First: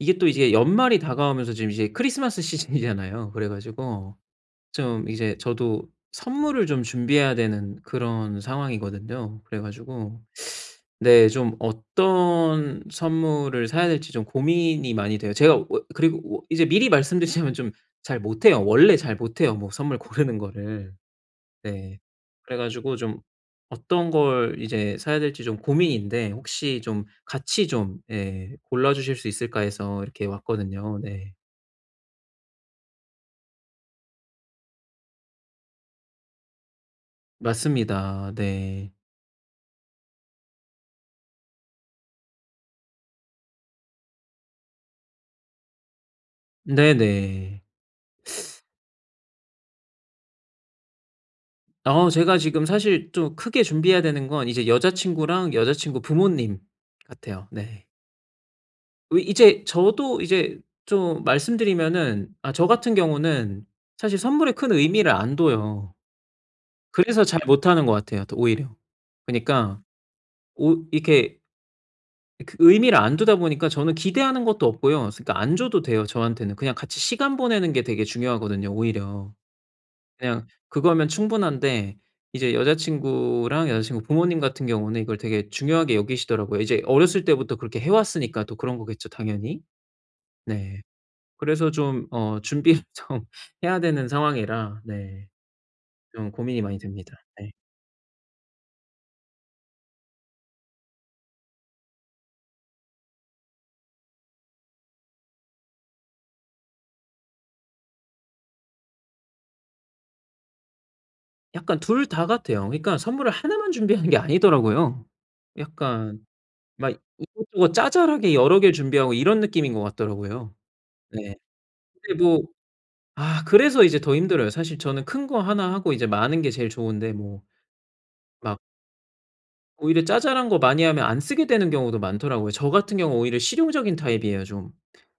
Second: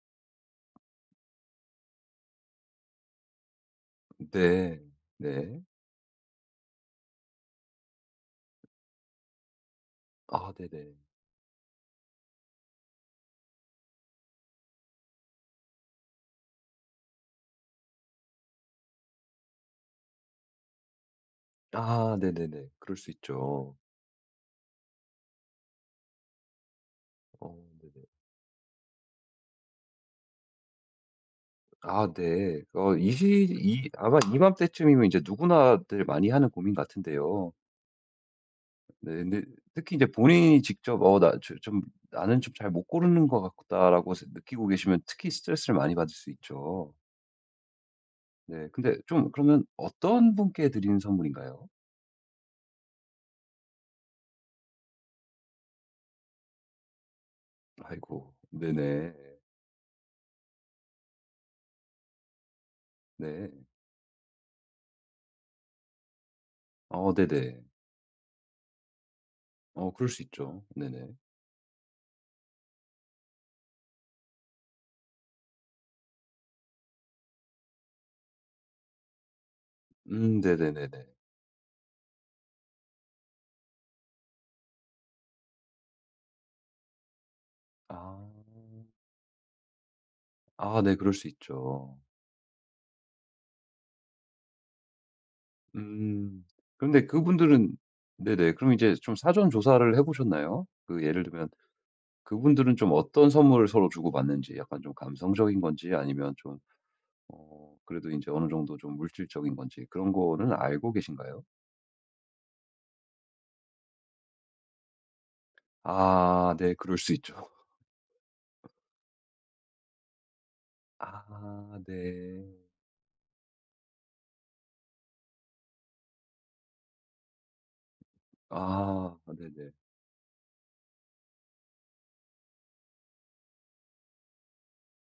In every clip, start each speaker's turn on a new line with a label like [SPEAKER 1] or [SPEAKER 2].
[SPEAKER 1] 이게 또 이제 연말이 다가오면서 지금 이제 크리스마스 시즌이잖아요. 그래 가지고
[SPEAKER 2] 네.
[SPEAKER 1] 좀 이제
[SPEAKER 2] 네.
[SPEAKER 1] 저도 선물을 좀 준비해야 되는 그런 상황이거든요. 그래가지고
[SPEAKER 2] 아 네네.
[SPEAKER 1] 네, 좀 어떤 선물을 사야 될지 좀 고민이 많이 돼요. 제가 어 그리고 오 이제 미리 말씀드리자면 좀 잘 못해요. 원래 잘 못해요. 뭐 선물 고르는 거를. 네.
[SPEAKER 2] 아 네네네.
[SPEAKER 1] 그래가지고
[SPEAKER 2] 그럴 수
[SPEAKER 1] 좀
[SPEAKER 2] 있죠.
[SPEAKER 1] 어떤 걸 이제 사야 될지 좀 고민인데 혹시 좀
[SPEAKER 2] 어
[SPEAKER 1] 같이 좀
[SPEAKER 2] 네네.
[SPEAKER 1] 예, 골라주실 수 있을까 해서 이렇게 왔거든요. 네.
[SPEAKER 2] 아 네. 어 이 시 이 아마 이맘때쯤이면 이제 누구나들 많이 하는 고민 같은데요.
[SPEAKER 1] 맞습니다. 네.
[SPEAKER 2] 네. 근데 특히 이제 본인이 직접 '어 나 조 좀 나는 좀 잘 못 고르는 것 같다.'라고 생 느끼고 계시면 특히 스트레스를 많이 받을 수 있죠.
[SPEAKER 1] 네네.
[SPEAKER 2] 네. 근데 좀 그러면 어떤 분께 드리는 선물인가요?
[SPEAKER 1] 어 제가 지금 사실 좀 크게 준비해야 되는 건 이제 여자친구랑 여자친구 부모님 같아요. 네.
[SPEAKER 2] 아이고. 네네.
[SPEAKER 1] 어 이제 저도 이제 좀 말씀 드리면은 아 저 같은
[SPEAKER 2] 네.
[SPEAKER 1] 경우는 사실 선물에 큰 의미를 안 둬요.
[SPEAKER 2] 어
[SPEAKER 1] 그래서 잘
[SPEAKER 2] 네네.
[SPEAKER 1] 못하는 것 같아요. 더 오히려. 그니까
[SPEAKER 2] 어 그럴 수 있죠.
[SPEAKER 1] 오
[SPEAKER 2] 네네.
[SPEAKER 1] 이렇게 어 그 의미를 안 두다 보니까 저는 기대하는 것도 없고요. 스 그러니까 안 줘도 돼요, 저한테는. 그냥 같이 시간 보내는 게 되게 중요하거든요, 오히려.
[SPEAKER 2] 음
[SPEAKER 1] 그냥
[SPEAKER 2] 네네네네.
[SPEAKER 1] 그거면 충분한데 이제 여자친구랑 여자친구 부모님 같은 경우는 이걸 되게 중요하게 여기시더라고요. 이제 어렸을 때부터 그렇게 해
[SPEAKER 2] 아.
[SPEAKER 1] 왔으니까 또 그런 거겠죠, 당연히? 네.
[SPEAKER 2] 아 네. 그럴 수
[SPEAKER 1] 그래서
[SPEAKER 2] 있죠.
[SPEAKER 1] 좀 어 준비를 좀 해야 되는 상황이라 네. 좀
[SPEAKER 2] 음
[SPEAKER 1] 고민이 많이
[SPEAKER 2] 그런데
[SPEAKER 1] 됩니다. 네.
[SPEAKER 2] 그분들은 네네. 그럼 이제 좀 사전 조사를 해 보셨나요? 그 예를 들면 그분들은 좀 어떤 선물을 서로 주고받는지 약간 좀 감성적인 건지 아니면 좀 어 그래도 인제 어느 정도 좀 물질적인 건지 그런 거는 알고 계신가요?
[SPEAKER 1] 약간 2 다 같아요. 그러니까 선물을 1 만 준비하는 게 아니더라고요. 약간
[SPEAKER 2] 아 네.
[SPEAKER 1] 막
[SPEAKER 2] 그럴 수 있죠.
[SPEAKER 1] 이것저것 자잘하게 여러 개를 준비하고 이런 느낌인 것 같더라고요. 네.
[SPEAKER 2] 아
[SPEAKER 1] 근데 뭐
[SPEAKER 2] 네.
[SPEAKER 1] 아 그래서 이제 더 힘들어요. 사실 저는 큰 거 1 하고 이제 마는 게 제일 좋은데 뭐. 막
[SPEAKER 2] 아 네네.
[SPEAKER 1] 오히려 자잘한 거 많이 하면 안 쓰게 되는 경우도 많더라고요. 저 같은 경우 오히려 실용적인 타입이에요 좀.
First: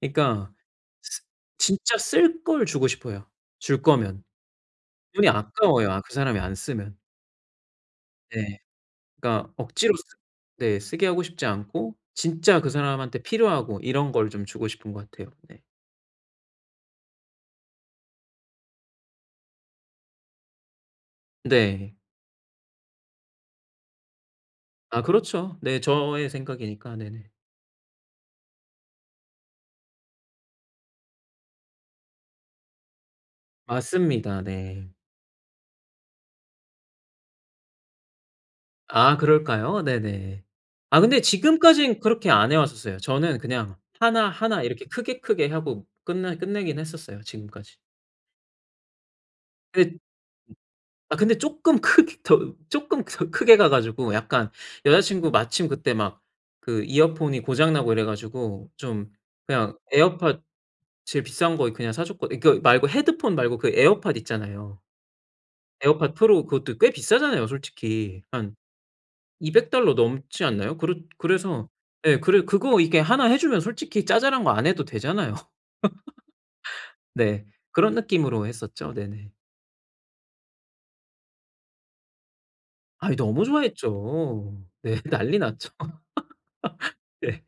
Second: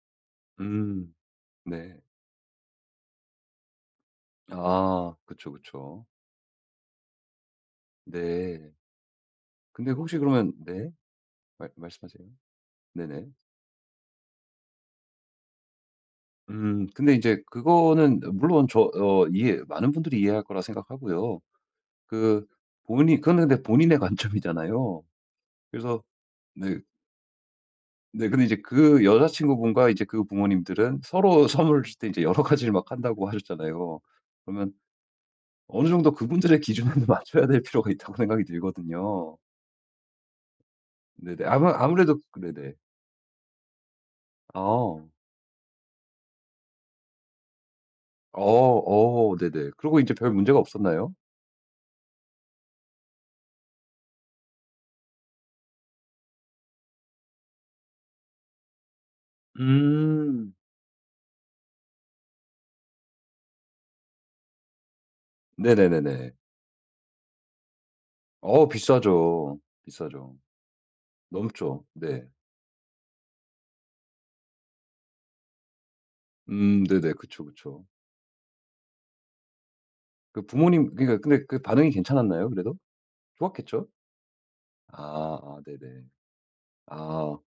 [SPEAKER 1] 그니까
[SPEAKER 2] 음
[SPEAKER 1] 쓰 진짜
[SPEAKER 2] 네.
[SPEAKER 1] 쓸 걸 주고 싶어요 줄 거면.
[SPEAKER 2] 아
[SPEAKER 1] 돈이
[SPEAKER 2] 그쵸,
[SPEAKER 1] 아까워요 아
[SPEAKER 2] 그쵸.
[SPEAKER 1] 그 사람이 안 쓰면. 네.
[SPEAKER 2] 네.
[SPEAKER 1] 그러니까
[SPEAKER 2] 근데
[SPEAKER 1] 억지로 쓰
[SPEAKER 2] 혹시 그러면
[SPEAKER 1] 네
[SPEAKER 2] 네.
[SPEAKER 1] 쓰게 하고 싶지
[SPEAKER 2] 말
[SPEAKER 1] 않고
[SPEAKER 2] 말씀하세요.
[SPEAKER 1] 진짜 그 사람한테
[SPEAKER 2] 네네.
[SPEAKER 1] 필요하고 이런 걸 좀 주고 싶은 것 같아요. 네.
[SPEAKER 2] 음 근데 인제 그거는 물론 저 어 이해 많은 분들이 이해할 거라 생각하고요.
[SPEAKER 1] 네.
[SPEAKER 2] 그 본인 그거는 근데 본인의 관점이잖아요.
[SPEAKER 1] 아 그렇죠. 네
[SPEAKER 2] 그래서
[SPEAKER 1] 저의
[SPEAKER 2] 네.
[SPEAKER 1] 생각이니까. 네네.
[SPEAKER 2] 네. 근데 이제 그 여자친구분과 이제 그 부모님들은 "서로 선물을 주실 때 인제 여러 가지를 막 한다."고 하셨잖아요.
[SPEAKER 1] 맞습니다.
[SPEAKER 2] 그러면
[SPEAKER 1] 네.
[SPEAKER 2] 어느 정도 그분들의 기준에 맞춰야 될 필요가 있다고 생각이
[SPEAKER 1] 아
[SPEAKER 2] 들거든요.
[SPEAKER 1] 그럴까요? 네네. 아 근데
[SPEAKER 2] 네네. 아마
[SPEAKER 1] 지금까진
[SPEAKER 2] 아무래도
[SPEAKER 1] 그렇게
[SPEAKER 2] 그
[SPEAKER 1] 안 해
[SPEAKER 2] 네네.
[SPEAKER 1] 왔었어요. 저는 그냥 1 1 이렇게
[SPEAKER 2] 어.
[SPEAKER 1] 크게 크게 하고 끝나 끝내긴 했었어요 지금까지.
[SPEAKER 2] 어 어 네네.
[SPEAKER 1] 끝
[SPEAKER 2] 그리고 인제 별 문제가 없었나요?
[SPEAKER 1] 아 근데 쪼끔 크게 더 쪼끔 더 크게 가 가지고 약간 여자 친구 마침 그때 막 그 이어폰이 고장 나고 이래 가지고 좀 그냥 에어팟
[SPEAKER 2] 음.
[SPEAKER 1] 제일 비싼 거 이 그냥 사줬거 이 그 말고 헤드폰 말고 그 에어팟 있잖아요. 에어팟
[SPEAKER 2] 네네네네.
[SPEAKER 1] 프로 그것도 꽤 비싸잖아요 솔직히. 한
[SPEAKER 2] 어 비싸죠.
[SPEAKER 1] $200
[SPEAKER 2] 비싸죠.
[SPEAKER 1] 넘지 않나요? 그렇 그래서
[SPEAKER 2] 넘죠.
[SPEAKER 1] 예
[SPEAKER 2] 네.
[SPEAKER 1] 그래 그거 이렇게 1 해주면 솔직히 자잘한 거 안 해도 되잖아요.
[SPEAKER 2] 음 네네. 그쵸,
[SPEAKER 1] 네.
[SPEAKER 2] 그쵸.
[SPEAKER 1] 그런 느낌으로 했었죠. 네네.
[SPEAKER 2] 그 부모님 그니까 근데 그 반응이 괜찮았나요, 그래도?
[SPEAKER 1] 아이 너무
[SPEAKER 2] 좋았겠죠?
[SPEAKER 1] 좋아했죠. 네.
[SPEAKER 2] 아
[SPEAKER 1] 난리
[SPEAKER 2] 아
[SPEAKER 1] 났죠.
[SPEAKER 2] 네네. 아
[SPEAKER 1] 네.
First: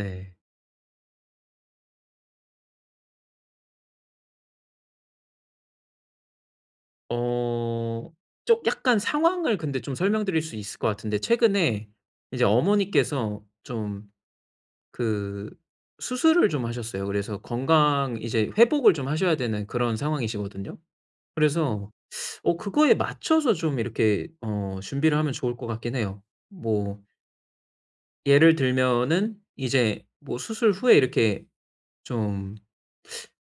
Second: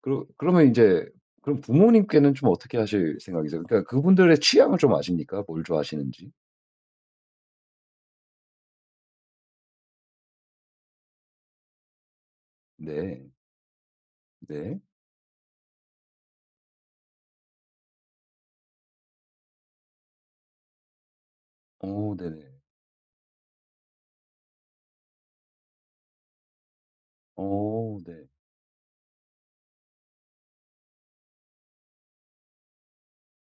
[SPEAKER 2] 그러 그러면 인제 그럼 부모님께는 좀 어떻게 하실 생각이세요? 그러니까 그분들의 취향을 좀 아십니까? 뭘 좋아하시는지?
[SPEAKER 1] 어 좀 약간 상황을 근데 좀 설명드릴 수 있을 것 같은데 최근에 이제
[SPEAKER 2] 네.
[SPEAKER 1] 어머니께서 좀
[SPEAKER 2] 네.
[SPEAKER 1] 그 수술을 좀 하셨어요. 그래서 건강 이제 회복을 좀 하셔야 되는 그런 상황이시거든요. 그래서
[SPEAKER 2] 어 네네.
[SPEAKER 1] 어 그거에 맞춰서 좀 이렇게 어 준비를 하면 좋을 것 같긴 해요. 뭐
[SPEAKER 2] 어 네.
[SPEAKER 1] 예를 들면은 이제 뭐 수술 후에 이렇게 좀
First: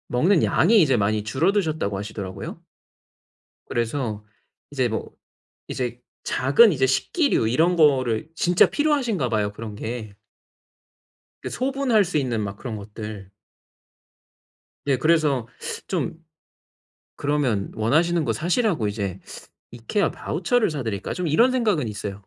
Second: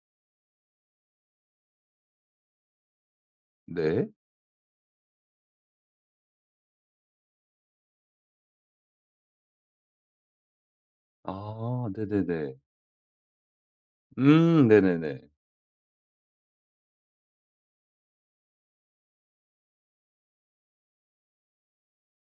[SPEAKER 1] 먹는 양이 이제 많이 줄어드셨다고 하시더라고요.
[SPEAKER 2] 네.
[SPEAKER 1] 그래서 이제 뭐 이제 작은 이제 식기류 이런 거를 진짜 필요하신가 봐요 그런 게. 그
[SPEAKER 2] 아
[SPEAKER 1] 소분할 수 있는
[SPEAKER 2] 네네네.
[SPEAKER 1] 막 그런 것들.
[SPEAKER 2] 음.
[SPEAKER 1] 네.
[SPEAKER 2] 네네네.
[SPEAKER 1] 그래서 좀 그러면 원하시는 거 사시라고 이제 '이케아 바우처를 사 드릴까?' 좀 이런 생각은 있어요.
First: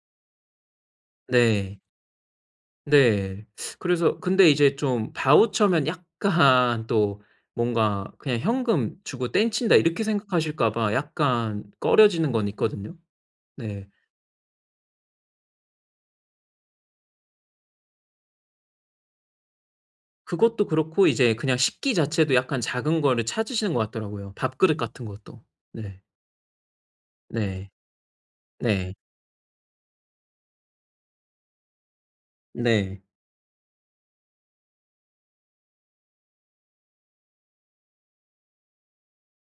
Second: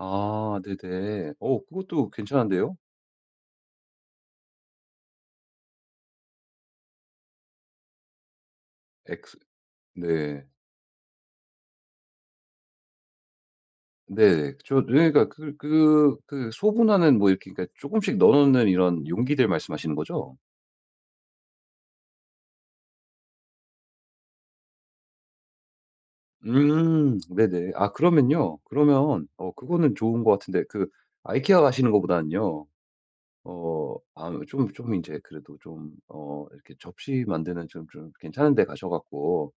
[SPEAKER 2] 아 네네. 어
[SPEAKER 1] 네.
[SPEAKER 2] 그것도 괜찮은데요?
[SPEAKER 1] 네. 그래서 근데 이제 좀 바우처면 약간 또 뭔가 그냥 '현금 주고
[SPEAKER 2] 엑스
[SPEAKER 1] 땡 친다.' 이렇게
[SPEAKER 2] 네.
[SPEAKER 1] 생각하실까봐 약간 꺼려지는 건 있거든요. 네.
[SPEAKER 2] 네. 그쵸. 누에가 그 그 그 소분하는 뭐 이렇게 그니까 조금씩 넣어 놓는 이런 용기들 말씀하시는 거죠?
[SPEAKER 1] 그것도 그렇고 이제 그냥 식기 자체도 약간 작은 거를 찾으시는 것 같더라고요, 밥그릇 같은 것도. 네.
[SPEAKER 2] 음
[SPEAKER 1] 네.
[SPEAKER 2] 네네. 아 그러면요.
[SPEAKER 1] 네.
[SPEAKER 2] 그러면 어 그거는 좋은 것 같은데 그 아이케아 가시는 것보다는요.
[SPEAKER 1] 네.
[SPEAKER 2] 어 아 좀 좀 인제 그래도 좀 어 이렇게 접시 만드는 좀 좀 괜찮은 데 가셔 갖고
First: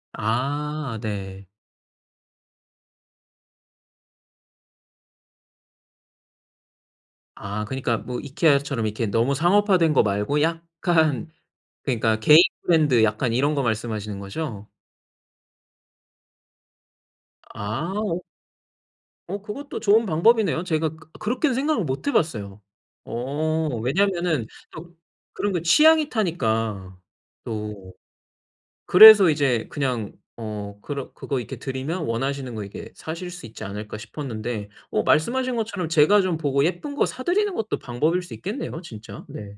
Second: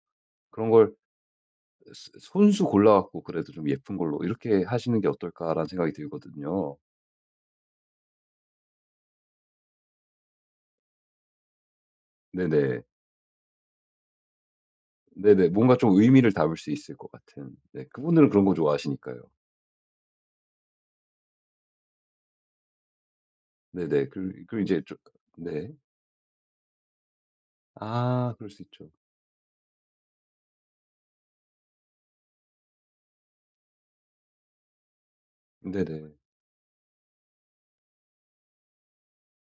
[SPEAKER 2] 그런 걸
[SPEAKER 1] 아 네.
[SPEAKER 2] 아 스 스 아 손수 골라 갖고 그래도 '좀 예쁜 걸로 이렇게 하시는 게 어떨까?'라는 생각이 들거든요.
[SPEAKER 1] 아 그니까 뭐 이케아처럼 이렇게 너무 상업화된 거 말고 약간 그러니까 개인
[SPEAKER 2] 네네.
[SPEAKER 1] 브랜드 약간 이런 거 말씀하시는 거죠?
[SPEAKER 2] 네네. 뭔가 좀 의미를 담을 수 있을 것 같은. 네. 그
[SPEAKER 1] 아.
[SPEAKER 2] 분들은 그런 거 좋아하시니까요.
[SPEAKER 1] 어 그것도 좋은 방법이네요. 제가 그 그렇게는 생각을 못 해 봤어요. 어
[SPEAKER 2] 네네. 그러
[SPEAKER 1] 왜냐하면은
[SPEAKER 2] 그럼 이제
[SPEAKER 1] 또
[SPEAKER 2] 좀
[SPEAKER 1] 그런 거
[SPEAKER 2] 네.
[SPEAKER 1] 취향이 타니까 또.
[SPEAKER 2] 아 그럴 수 있죠.
[SPEAKER 1] 그래서 이제 그냥 어 그러 '그거 이렇게 드리면 원하시는 거 이렇게 사실 수 있지 않을까?' 싶었는데 어 말씀하신 것처럼
[SPEAKER 2] 네네.
[SPEAKER 1] 제가 좀 보고 예쁜 거 사 드리는 것도 방법일 수 있겠네요 진짜. 네.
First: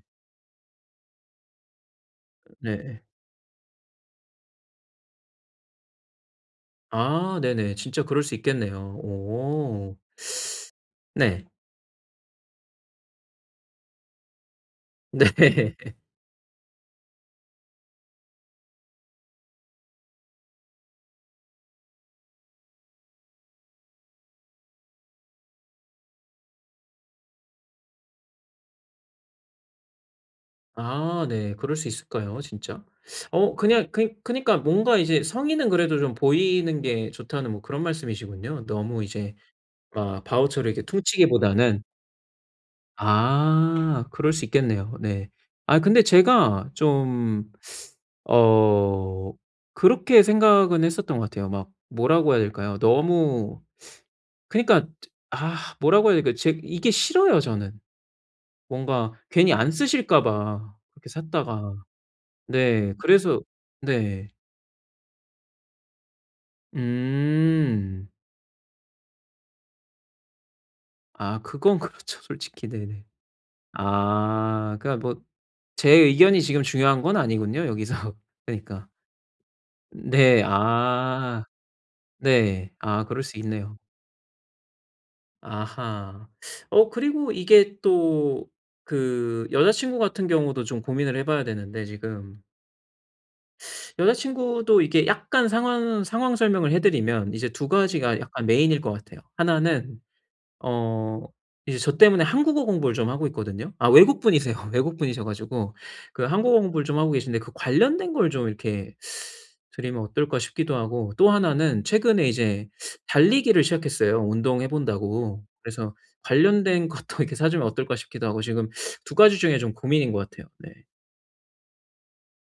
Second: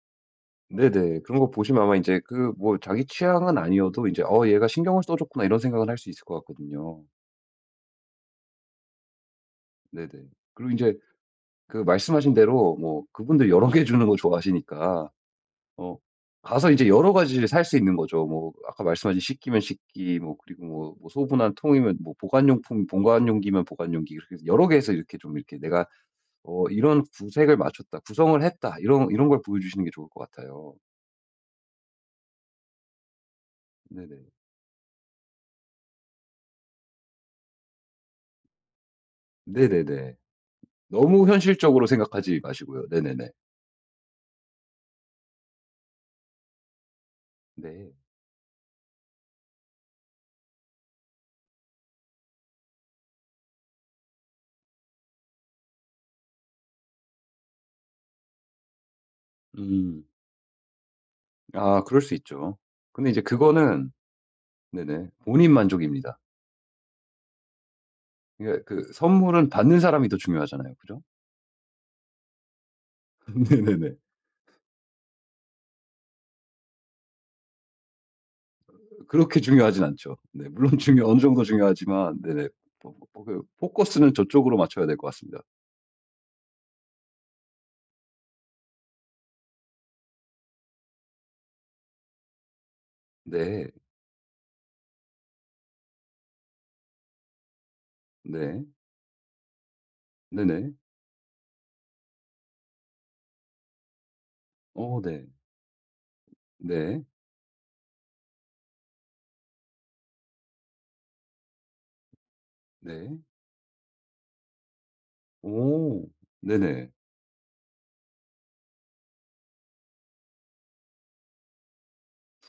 [SPEAKER 2] 네네. 그런 거 보시면 아마 인제 그
[SPEAKER 1] 네.
[SPEAKER 2] 뭐
[SPEAKER 1] 예.
[SPEAKER 2] 자기 취향은 아니어도 이제 '어 얘가 신경을 써 줬구나.' 이런 생각은 할 수 있을 것 같거든요.
[SPEAKER 1] 아 네네. 진짜 그럴 수 있겠네요. 오.
[SPEAKER 2] 네네. 그리고 인제
[SPEAKER 1] 네.
[SPEAKER 2] 그 말씀하신 대로 뭐 그분들 여러 개 주는 걸 좋아하시니까
[SPEAKER 1] 네.
[SPEAKER 2] 어 가서 이제 여러 가지를 살 수 있는 거죠. 뭐 아까 말씀하신 식기면 식기 뭐 그리고 뭐 뭐 소분한 통이면 뭐 보관용품 보관용기면 보관용기 이렇게 해서 여러 개 해서 이렇게 좀 이렇게 내가 어 '이런 구색을 맞췄다. 구성을 했다.' 이런 이런 걸 보여주시는 게 좋을 것 같아요.
[SPEAKER 1] 아 네. 그럴 수 있을까요 진짜? 어 그냥 그니
[SPEAKER 2] 네네.
[SPEAKER 1] 그니까 뭔가 이제 "성의는 그래도 좀 보이는 게 좋다."는 뭐 그런 말씀이시군요. 너무 이제
[SPEAKER 2] 네네네.
[SPEAKER 1] 아 바우처로 이렇게
[SPEAKER 2] 너무
[SPEAKER 1] 퉁치기보다는.
[SPEAKER 2] 현실적으로 생각하지 마시고요. 네네네.
[SPEAKER 1] 아 그럴 수 있겠네요. 네. 아 근데 제가 좀
[SPEAKER 2] 네.
[SPEAKER 1] 어 그렇게 생각은 했었던 것 같아요. 막 뭐라고 해야 될까요? 너무 그니까 아 뭐라고 해야 될까요? 제 이게 싫어요 저는. 뭔가 괜히 안
[SPEAKER 2] 음.
[SPEAKER 1] 쓰실까 봐. 그렇게 샀다가.
[SPEAKER 2] 아 그럴 수 있죠.
[SPEAKER 1] 네
[SPEAKER 2] 근데 이제
[SPEAKER 1] 그래서
[SPEAKER 2] 그거는
[SPEAKER 1] 네.
[SPEAKER 2] 네네 본인 만족입니다.
[SPEAKER 1] 음.
[SPEAKER 2] 그니까 그 선물은 받는 사람이 더 중요하잖아요. 그죠?
[SPEAKER 1] 아 그건 그렇죠, 솔직히. 네네.
[SPEAKER 2] 네네네.
[SPEAKER 1] 아 그러니까 뭐 제 의견이 지금 중요한 건 아니군요, 여기서. 그러니까.
[SPEAKER 2] 으 그렇게 중요하진 않죠.
[SPEAKER 1] 네,
[SPEAKER 2] 네 물론 중요 어느 정도
[SPEAKER 1] 아
[SPEAKER 2] 중요하지만. 네네.
[SPEAKER 1] 네.
[SPEAKER 2] 뭐
[SPEAKER 1] 아 그럴 수
[SPEAKER 2] 포커
[SPEAKER 1] 있네요.
[SPEAKER 2] 포커스는 저쪽으로 맞춰야 될 것 같습니다.
[SPEAKER 1] 아하. 어 그리고 이게 또 그 여자 친구 같은 경우도 좀 고민을 해 봐야 되는데 지금.
[SPEAKER 2] 네.
[SPEAKER 1] 여자 친구도 이게 약간 상황 상황 설명을 해 드리면 이제 2 가지가 약간
[SPEAKER 2] 네.
[SPEAKER 1] 메인일 거 같아요. 1 는
[SPEAKER 2] 네네.
[SPEAKER 1] 어 이제 저 때문에 한국어 공부를 좀 하고 있거든요. 아 외국분이세요.
[SPEAKER 2] 어, 네.
[SPEAKER 1] 외국분이셔 가지고 그 한국어 공부를 좀
[SPEAKER 2] 네.
[SPEAKER 1] 하고 계신데 그 관련된 걸 좀 이렇게 드리면 어떨까 싶기도 하고 또 1 는 최근에 이제
[SPEAKER 2] 네.
[SPEAKER 1] 달리기를 시작했어요, 운동해 본다고. 그래서
[SPEAKER 2] 오
[SPEAKER 1] '관련된
[SPEAKER 2] 네네.
[SPEAKER 1] 것도 이렇게 사 주면 어떨까?' 싶기도 하고. 지금 2 가지 중에 좀 고민인 것 같아요. 네.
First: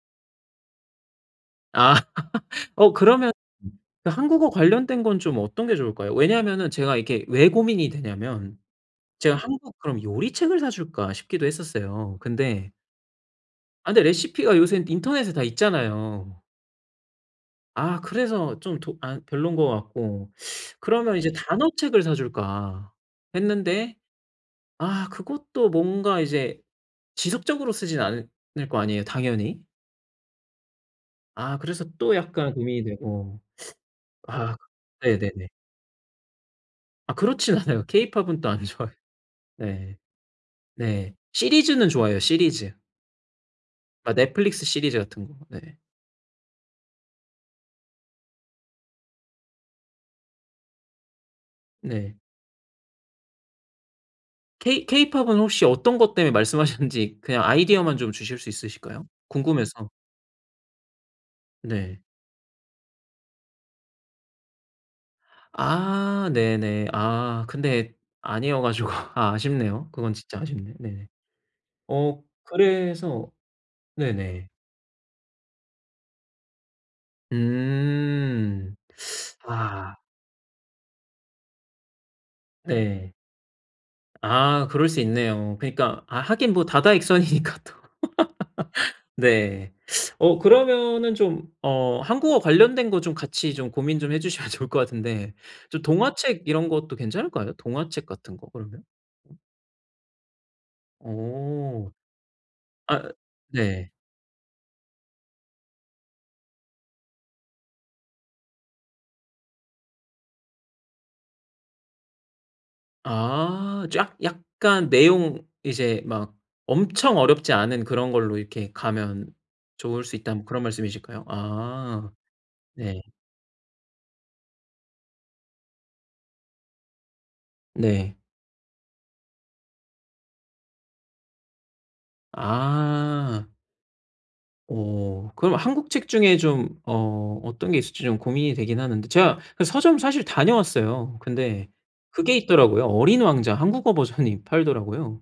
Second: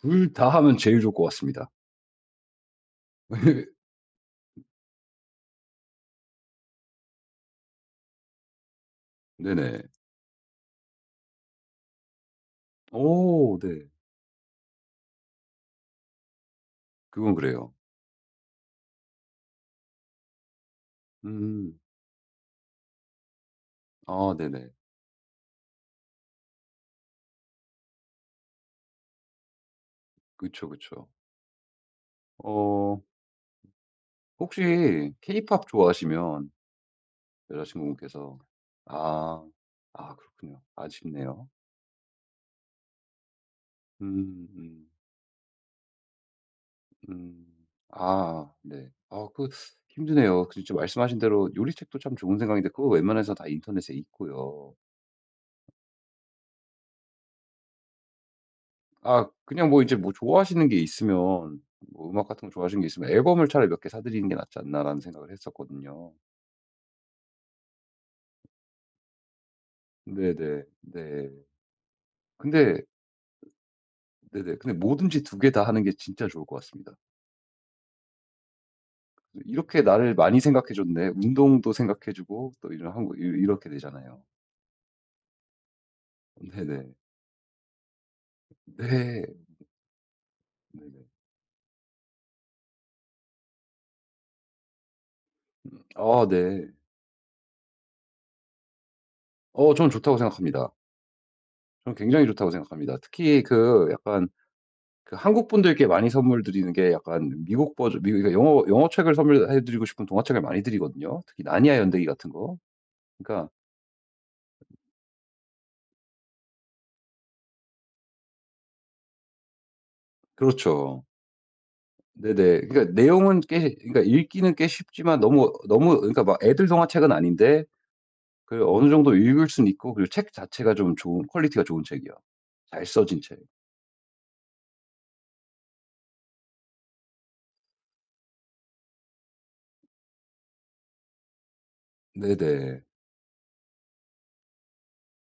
[SPEAKER 2] 2 다 하면 제일 좋을 것 같습니다.
[SPEAKER 1] 아 어 그러면 그 한국어 관련된 건 좀 어떤 게 좋을까요? 왜냐하면은 제가 이렇게 왜 고민이 되냐하면, 제가 '한국
[SPEAKER 2] 네네.
[SPEAKER 1] 그럼 요리책을 사 줄까?' 싶기도 했었어요. 근데
[SPEAKER 2] 오 네.
[SPEAKER 1] 아 근데 레시피가 요새는 인터넷에 다 있잖아요.
[SPEAKER 2] 그건 그래요.
[SPEAKER 1] 아 그래서 좀 더 아 별론 것 같고. 그러면 이제 '단어
[SPEAKER 2] 음.
[SPEAKER 1] 책을 사 줄까.' 했는데
[SPEAKER 2] 아 네네.
[SPEAKER 1] 아 그것도 뭔가 이제 지속적으로 쓰진 않을 거 아니에요, 당연히?
[SPEAKER 2] 그쵸, 그쵸.
[SPEAKER 1] 아 그래서 또 약간 고민이
[SPEAKER 2] 어
[SPEAKER 1] 되고. 아
[SPEAKER 2] 혹시
[SPEAKER 1] 네네네.
[SPEAKER 2] 케이팝 좋아하시면
[SPEAKER 1] 아 그렇진 않아요.
[SPEAKER 2] 여자친구분께서
[SPEAKER 1] 케이팝은 또 안 좋아해.
[SPEAKER 2] 아
[SPEAKER 1] 네.
[SPEAKER 2] 아 그렇군요.
[SPEAKER 1] 네.
[SPEAKER 2] 아쉽네요.
[SPEAKER 1] 시리즈는 좋아해요. 시리즈. 아
[SPEAKER 2] 음
[SPEAKER 1] 넷플릭스
[SPEAKER 2] 음.
[SPEAKER 1] 시리즈 같은 거. 네.
[SPEAKER 2] 음 아, 네. 어 그 힘드네요. 진짜 말씀하신 대로 요리책도
[SPEAKER 1] 네.
[SPEAKER 2] 참 좋은 생각인데 그거 웬만해서 다 인터넷에 있고요.
[SPEAKER 1] 케이 케이팝은 혹시 어떤 것 때문에 말씀하셨는지 그냥 아이디어만 좀 주실 수 있으실까요?
[SPEAKER 2] 아 그냥 뭐
[SPEAKER 1] 궁금해서.
[SPEAKER 2] 이제 뭐 좋아하시는 게 있으면
[SPEAKER 1] 네.
[SPEAKER 2] 뭐 음악 같은 거 좋아하시는 게 있으면 '앨범을 차라리 몇 개 사 드리는 게 낫지 않나?'라는 생각을 했었거든요.
[SPEAKER 1] 아 네네. 아 근데 아니어 가지고 아 아쉽네요. 그건 진짜
[SPEAKER 2] 네네.
[SPEAKER 1] 아쉽네. 네.
[SPEAKER 2] 네.
[SPEAKER 1] 어
[SPEAKER 2] 근데
[SPEAKER 1] 그래서 네네.
[SPEAKER 2] 네네. 근데 뭐든지 2 개 다 하는 게 진짜 좋을 것 같습니다.
[SPEAKER 1] 음.
[SPEAKER 2] '이렇게
[SPEAKER 1] 아.
[SPEAKER 2] 나를 많이 생각해 줬네. 운동도 생각해 주고.' 또 이러한 거
[SPEAKER 1] 네.
[SPEAKER 2] 이 이렇게 되잖아요.
[SPEAKER 1] 아. 그럴 수 있네요. 그러니까 아 하긴 뭐
[SPEAKER 2] 네네.
[SPEAKER 1] 다다익선이니까 또.
[SPEAKER 2] 네.
[SPEAKER 1] 네. 어
[SPEAKER 2] 네네.
[SPEAKER 1] 그러면은 좀 어 한국어 관련된 거 좀 같이 좀 고민 좀 해 주시면 좋을 것 같은데.
[SPEAKER 2] 음
[SPEAKER 1] 저
[SPEAKER 2] 아.
[SPEAKER 1] 동화책 이런
[SPEAKER 2] 네.
[SPEAKER 1] 것도 괜찮을까요? 동화책 같은 거 그러면? 어?
[SPEAKER 2] 어. 저는 좋다고 생각합니다.
[SPEAKER 1] 어.
[SPEAKER 2] 저는 굉장히 좋다고 생각합니다.
[SPEAKER 1] 아
[SPEAKER 2] 특히 그
[SPEAKER 1] 네.
[SPEAKER 2] 약간 그 한국분들께 많이 선물 드리는 게 약간 미국 버전 미국 이거 이거 영어 영어책을 선물해 드리고 싶은 동화책을 많이 드리거든요? 특히 나니아 연대기 같은 거? 그러니까
[SPEAKER 1] 아. 쫙 약간 내용 이제 막 "엄청 어렵지 않은 그런 걸로 이렇게 가면 좋을 수 있다."는 뭐 그런
[SPEAKER 2] 그렇죠.
[SPEAKER 1] 말씀이실까요? 아
[SPEAKER 2] 네네. 그러니까
[SPEAKER 1] 네.
[SPEAKER 2] 내용은 꽤 그니까 읽기는 꽤 쉽지만 너무 너무 그니까 막 애들 동화책은 아닌데
[SPEAKER 1] 네.
[SPEAKER 2] 그 어느 정도 읽을 수는 있고 그리고 책 자체가 좀 좋은 퀄리티가 좋은 책이요. 잘 써진 책.
[SPEAKER 1] 아. 오 그럼 한국 책 중에 좀 어 어떤 게 있을지 좀 고민이 되긴 하는데. 제가 그 서점 사실 다녀왔어요. 근데 그게
[SPEAKER 2] 네네.
[SPEAKER 1] 있더라고요. 어린 왕자 한국어 버전이 팔더라고요.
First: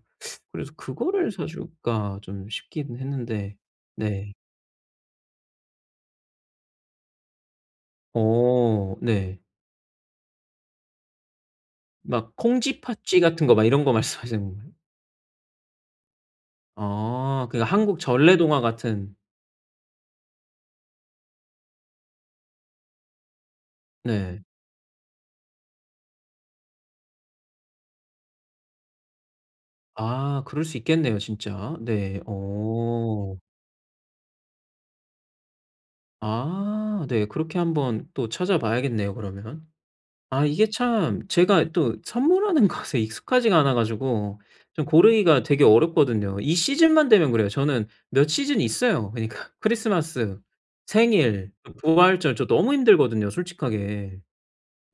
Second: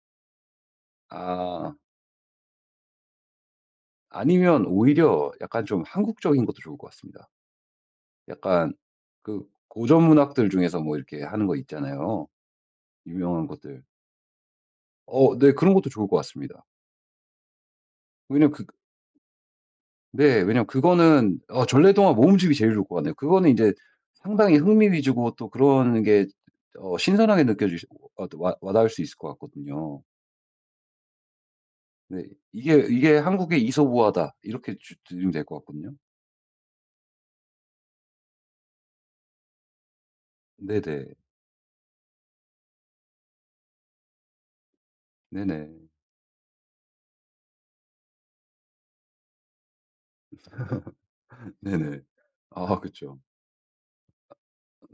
[SPEAKER 1] 그래서 '그거를
[SPEAKER 2] 아.
[SPEAKER 1] 사줄까?' 좀 싶긴 했는데. 네.
[SPEAKER 2] 아니면 오히려 약간 좀 한국적인 것도 좋을 것 같습니다. 약간
[SPEAKER 1] 어 네.
[SPEAKER 2] 그 고전문학들 중에서 뭐 이렇게 하는 거 있잖아요.
[SPEAKER 1] 막 콩쥐, 팥쥐
[SPEAKER 2] 유명한
[SPEAKER 1] 같은 거 막
[SPEAKER 2] 것들.
[SPEAKER 1] 이런 거 말씀하시는
[SPEAKER 2] 어 네. 그런 것도 좋을 것 같습니다.
[SPEAKER 1] 아 그 한국
[SPEAKER 2] 오히려
[SPEAKER 1] 전래동화
[SPEAKER 2] 그
[SPEAKER 1] 같은
[SPEAKER 2] 네. 왜냐하면 그거는 어 전래동화 모음집이 제일 좋을 것 같네요. 그거는 이제
[SPEAKER 1] 네.
[SPEAKER 2] 상당히 흥미 위주고 또 그런 게 어 신선하게 느껴 지시 와 와 와닿을 수 있을 것 같거든요.
[SPEAKER 1] 아 그럴 수 있겠네요 진짜. 네.
[SPEAKER 2] 네. "이게 이게
[SPEAKER 1] 어.
[SPEAKER 2] 한국의 이솝우화다." 이렇게 주 드리면 될 것 같거든요.
[SPEAKER 1] 아 네. 그렇게 한번 또 찾아 봐야겠네요 그러면. 아 이게
[SPEAKER 2] 네네.
[SPEAKER 1] 참 제가 또 선물하는 것에 익숙하지가 않아 가지고 좀 고르기가 되게
[SPEAKER 2] 네네.
[SPEAKER 1] 어렵거든요. 이 시즌만 되면 그래요. 저는 몇 시즌이 있어요 그러니까. 크리스마스, 생일, 그
[SPEAKER 2] 네네.
[SPEAKER 1] 부활절 저 너무
[SPEAKER 2] 아 그쵸.
[SPEAKER 1] 힘들거든요 솔직하게.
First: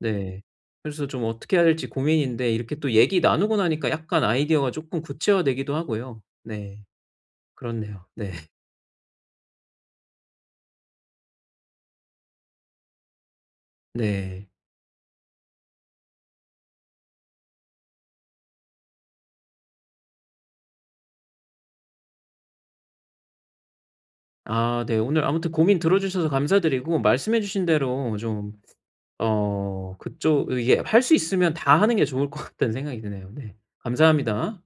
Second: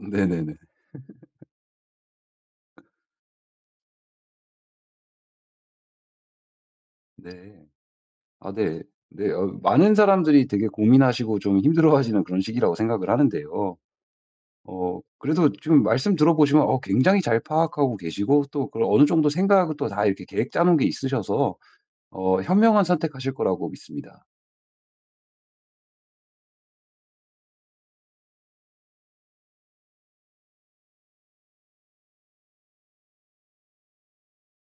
[SPEAKER 1] 네. 그래서 좀 어떻게 해야 할지 고민인데 이렇게 또 얘기 나누고 나니까 약간 아이디어가 쪼끔 구체화되기도 하고요. 네.
[SPEAKER 2] 네.
[SPEAKER 1] 그렇네요. 네.
[SPEAKER 2] 아 네. 네. 어 많은 사람들이 되게 고민하시고 좀 힘들어하시는 그런 시기라고 생각을 하는데요.
[SPEAKER 1] 네.
[SPEAKER 2] 어 그래도 지금 말씀 들어 보시면 어 굉장히 잘 파악하고 계시고 또 그런 어느 정도 생각을 또 다 이렇게 계획 짜놓은 게 있으셔서 어 현명한 선택하실 거라고 믿습니다.
[SPEAKER 1] 아 네. 오늘 아무튼 고민 들어주셔서 감사드리고 말씀해 주신 대로 좀 어 그쪽 이게 할 수 있으면 다 하는 게 좋을 것 같다는 생각이 드네요. 네. 감사합니다.